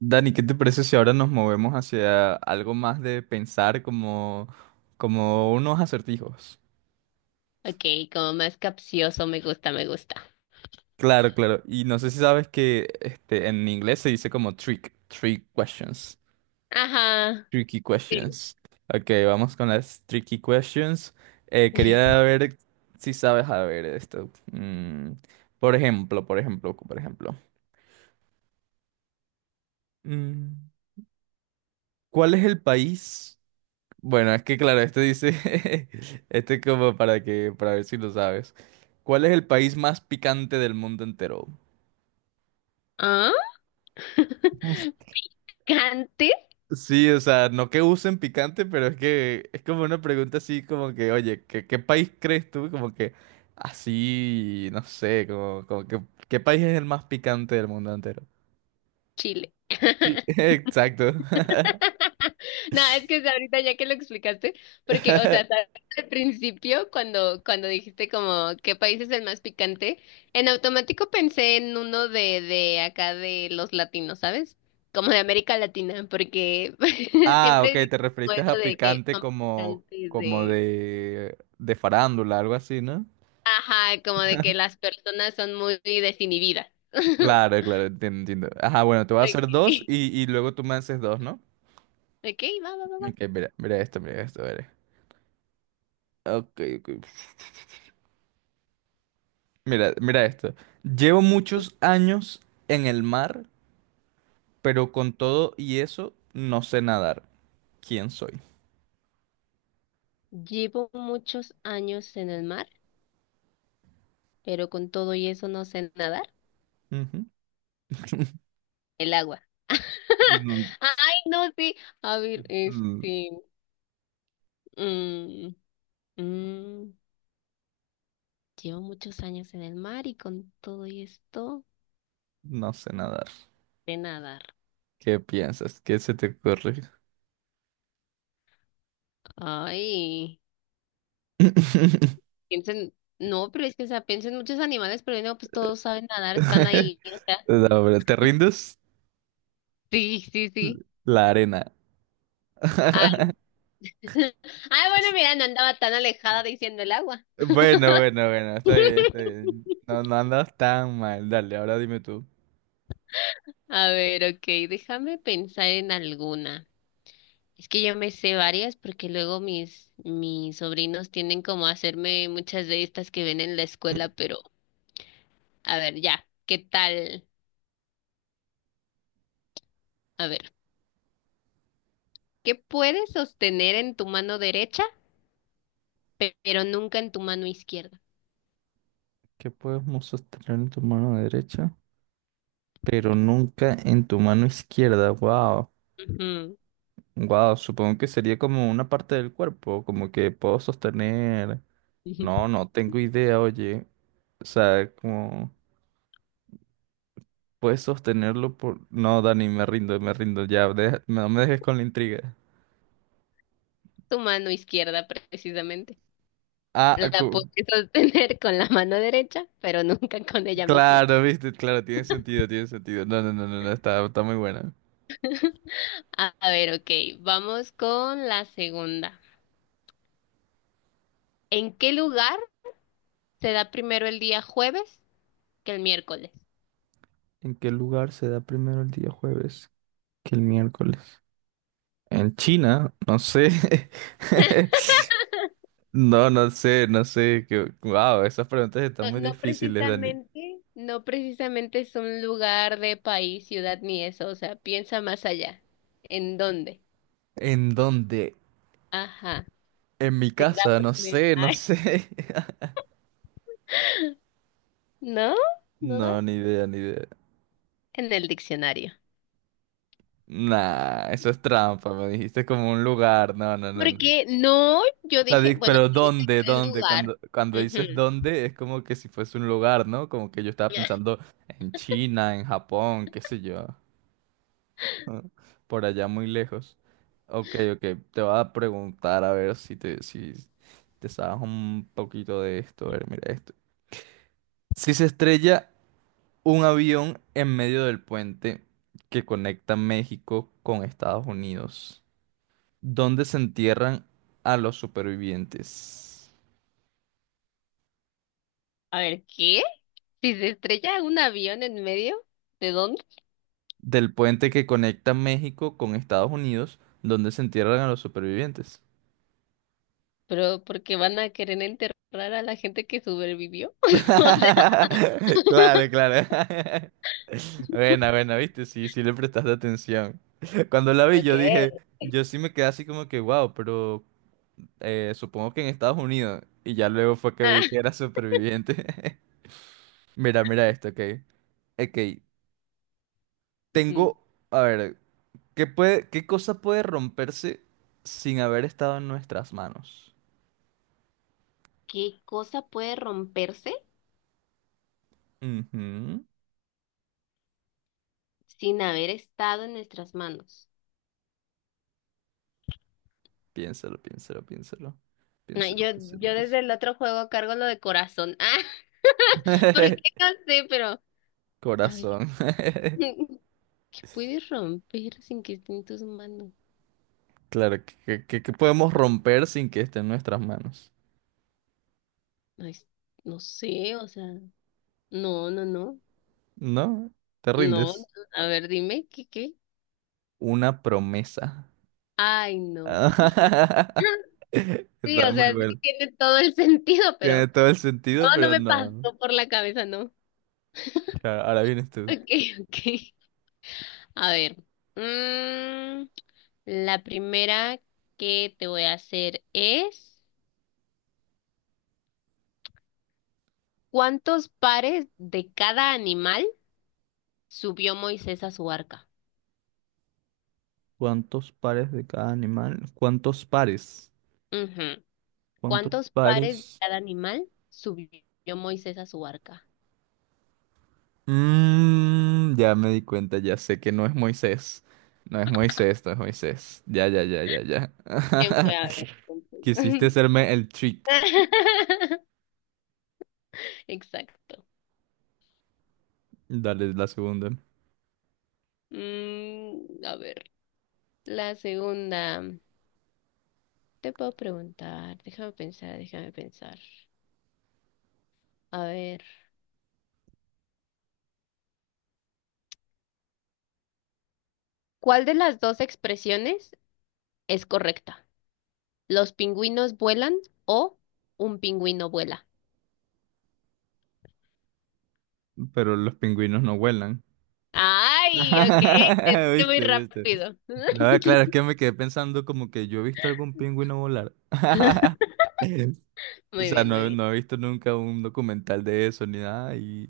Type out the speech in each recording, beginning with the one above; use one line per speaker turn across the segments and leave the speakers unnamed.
Dani, ¿qué te parece si ahora nos movemos hacia algo más de pensar como unos acertijos?
Ok, como más capcioso, me gusta, me gusta.
Claro, claro. Y no sé si sabes que en inglés se dice como trick questions,
Ajá.
tricky
Sí.
questions. Ok, vamos con las tricky questions. Quería ver si sabes, a ver, esto. Por ejemplo. Mm, ¿Cuál es el país? Bueno, es que claro, dice, como para ver si lo sabes. ¿Cuál es el país más picante del mundo entero?
¿Ah? Cante
Sí, o sea, no que usen picante, pero es que es como una pregunta así como que, oye, ¿qué país crees tú? Como que así, no sé, como que, ¿qué país es el más picante del mundo entero?
Chile.
Sí. Exacto.
No, es que ahorita ya que lo explicaste, porque, o sea, al principio, cuando dijiste como qué país es el más picante, en automático pensé en uno de acá de los latinos, ¿sabes? Como de América Latina, porque
Ah, ok,
siempre dicen
te
como
referiste
eso
a
de que
picante
son
como,
picantes
como
de...
de, de farándula, algo así, ¿no?
Ajá, como de que las personas son muy desinhibidas.
Claro, claro, entiendo, entiendo. Ajá, bueno, te voy a hacer dos
Okay.
y luego tú me haces dos, ¿no?
Ok, va, va, va, va.
Ok, mira, mira esto, a ver. Ok, ok. Mira, mira esto. Llevo muchos años en el mar, pero con todo y eso no sé nadar. ¿Quién soy?
Llevo muchos años en el mar, pero con todo y eso no sé nadar.
Ujú.
El agua.
Mm,
Ay, no, sí. A ver,
mm,
este. mm, mm, llevo muchos años en el mar y con todo y esto
No sé nadar.
sé nadar.
¿Qué piensas? ¿Qué se te ocurre?
Ay, piensen. No, pero es que, o sea, piensen muchos animales, pero no, pues todos saben nadar, están ahí, o sea.
No, pero ¿te rindes?
Sí, sí, sí.
La arena.
Ah, bueno, mira, no andaba tan alejada diciendo el agua.
Bueno, bueno, bueno, está bien, está bien. No, no andas tan mal. Dale, ahora dime tú.
A ver, ok, déjame pensar en alguna. Es que yo me sé varias porque luego mis, mis sobrinos tienen como a hacerme muchas de estas que ven en la escuela, pero a ver, ya, ¿qué tal? A ver, ¿qué puedes sostener en tu mano derecha, pero nunca en tu mano izquierda?
¿Qué podemos sostener en tu mano derecha? Pero nunca en tu mano izquierda. Wow.
Ujú,
Wow, supongo que sería como una parte del cuerpo, como que puedo sostener.
ujú.
No, no tengo idea, oye. O sea, como puedes sostenerlo por. No, Dani, me rindo, me rindo. Ya, no me dejes con la intriga.
Tu mano izquierda, precisamente.
Ah,
La puedes sostener con la mano derecha, pero nunca con ella misma.
claro, viste, claro, tiene sentido, tiene sentido. No, no, no, no, no, está muy buena.
A ver, ok, vamos con la segunda. ¿En qué lugar se da primero el día jueves que el miércoles?
¿En qué lugar se da primero el día jueves que el miércoles? En China, no sé. No, no sé, no sé. Que, wow, esas preguntas están
No,
muy
no
difíciles, Dani.
precisamente, no precisamente es un lugar de país, ciudad ni eso, o sea, piensa más allá. ¿En dónde?
¿En dónde?
Ajá,
¿En mi
se da
casa? No
primero.
sé, no
Ay,
sé.
¿no? ¿No das?
No, ni idea, ni idea.
En el diccionario.
Nah, eso es trampa, me dijiste como un lugar. No, no, no, no.
Porque no, yo dije, bueno,
Pero
sí dice
¿dónde?
que el
¿Dónde?
lugar.
Cuando dices
Ujú.
dónde, es como que si fuese un lugar, ¿no? Como que yo estaba pensando en China, en Japón, qué sé yo. ¿no? Por allá muy lejos. Ok, ok. Te voy a preguntar a ver si te sabes un poquito de esto. A ver, mira esto. Si se estrella un avión en medio del puente que conecta México con Estados Unidos, ¿dónde se entierran a los supervivientes?
A ver, ¿qué? Si se estrella un avión en medio, ¿de dónde?
Del puente que conecta México con Estados Unidos, donde se entierran a los supervivientes.
Pero porque van a querer enterrar a la gente que sobrevivió. O sea,
Claro, claro. Buena, buena, viste, sí, sí le prestaste atención. Cuando la vi,
okay.
yo sí me quedé así como que, wow, pero supongo que en Estados Unidos. Y ya luego fue que vi que era superviviente. Mira, mira esto, ok. Ok,
Ujú.
tengo, a ver, ¿qué cosa puede romperse sin haber estado en nuestras manos?
¿Qué cosa puede romperse
Ujú.
sin haber estado en nuestras manos?
Piénsalo, piénsalo, piénsalo.
No,
Piénsalo,
yo,
piénsalo,
yo
piénsalo.
desde el otro juego cargo lo de corazón. Ah, porque no sé, pero a ver,
Corazón.
¿qué puedes romper sin que esté en tus manos?
Claro, que podemos romper sin que esté en nuestras manos.
Ay, no sé, o sea, no, no, no,
¿No? ¿Te
no, no.
rindes?
A ver, dime, ¿qué, qué?
Una promesa.
Ay, no. Sí,
Está
o
muy
sea, sí
bueno.
tiene todo el sentido,
Tiene
pero
todo el
no,
sentido,
no
pero
me pasó
no.
por la cabeza, no.
Claro, ahora vienes tú.
Ok, ok. A ver. mm, la primera que te voy a hacer es, ¿cuántos pares de cada animal subió Moisés a su arca?
¿Cuántos pares de cada animal? ¿Cuántos pares?
Ujú.
¿Cuántos
¿Cuántos pares de
pares?
cada animal subió Moisés a su arca?
Ya me di cuenta, ya sé que no es Moisés. No es Moisés, no es Moisés. Ya, ya, ya, ya, ya.
¿Quién fue a ver,
Quisiste
entonces?
hacerme el trick.
Exacto.
Dale la segunda.
Mm, a ver, la segunda. Te puedo preguntar, déjame pensar. A ver, ¿cuál de las dos expresiones es correcta? ¿Los pingüinos vuelan o un pingüino vuela?
Pero los pingüinos no vuelan.
Ay, ok, le diste muy
¿Viste, viste?
rápido.
Nada, claro, es que me quedé pensando como que yo he visto algún pingüino volar. O
Muy
sea,
bien, muy
no,
bien.
no he visto nunca un documental de eso ni nada y,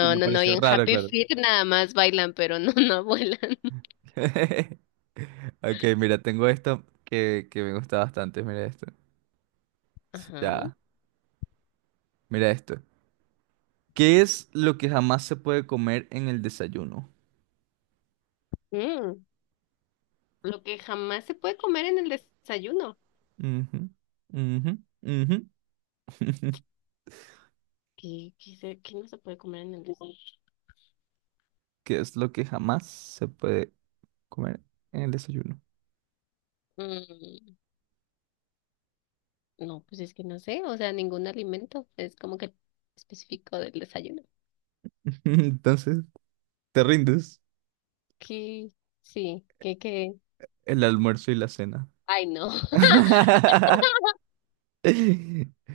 y me
no, no, y
pareció
en
raro,
Happy
claro.
Feet nada más bailan, pero no, no vuelan.
Ok, mira, tengo esto que me gusta bastante. Mira esto.
Ajá.
Ya, mira esto. ¿Qué es lo que jamás se puede comer en el desayuno?
Mm, lo que jamás se puede comer en el desayuno.
Ujú, ujú, ujú.
¿Qué, qué no se puede comer en el desayuno?
¿Qué es lo que jamás se puede comer en el desayuno?
Mm, no, pues es que no sé, o sea, ningún alimento es como que específico del desayuno.
Entonces, te rindes
Que sí, que que.
el almuerzo y la cena.
Ay, no,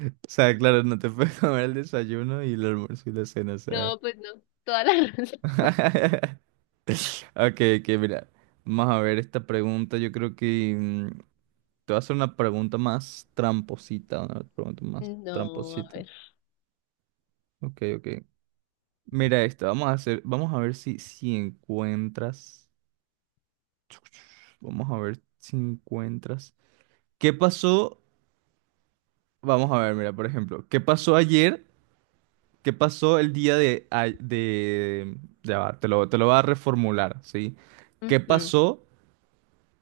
O sea, claro, no te puedes comer el desayuno y el almuerzo y la cena, o sea.
no, pues no, toda la razón.
Ok, ok, mira. Vamos a ver esta pregunta. Yo creo que te voy a hacer una pregunta más tramposita. Una pregunta más
No, a
tramposita.
ver.
Ok, ok. Mira esta. Vamos a ver si encuentras. Vamos a ver si encuentras. ¿Qué pasó? Vamos a ver, mira, por ejemplo. ¿Qué pasó ayer? ¿Qué pasó el día de... de... Ya va, te lo voy a reformular, ¿sí? ¿Qué
Ujú.
pasó?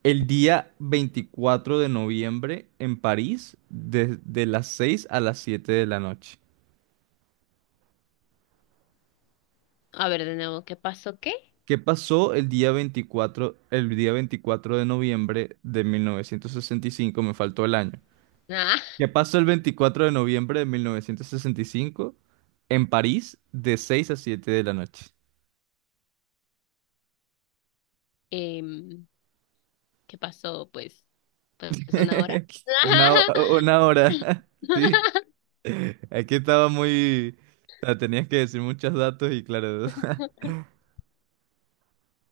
El día 24 de noviembre en París, desde las 6 a las 7 de la noche.
A ver, de nuevo, ¿qué pasó qué?
¿Qué pasó el día 24? El día 24 de noviembre de 1965. Me faltó el año.
Ah,
¿Qué pasó el 24 de noviembre de 1965 en París de 6 a 7 de la noche?
em, ¿qué pasó? Pues, pues una hora.
Una hora. Sí. Aquí estaba muy... o sea, tenías que decir muchos datos y claro.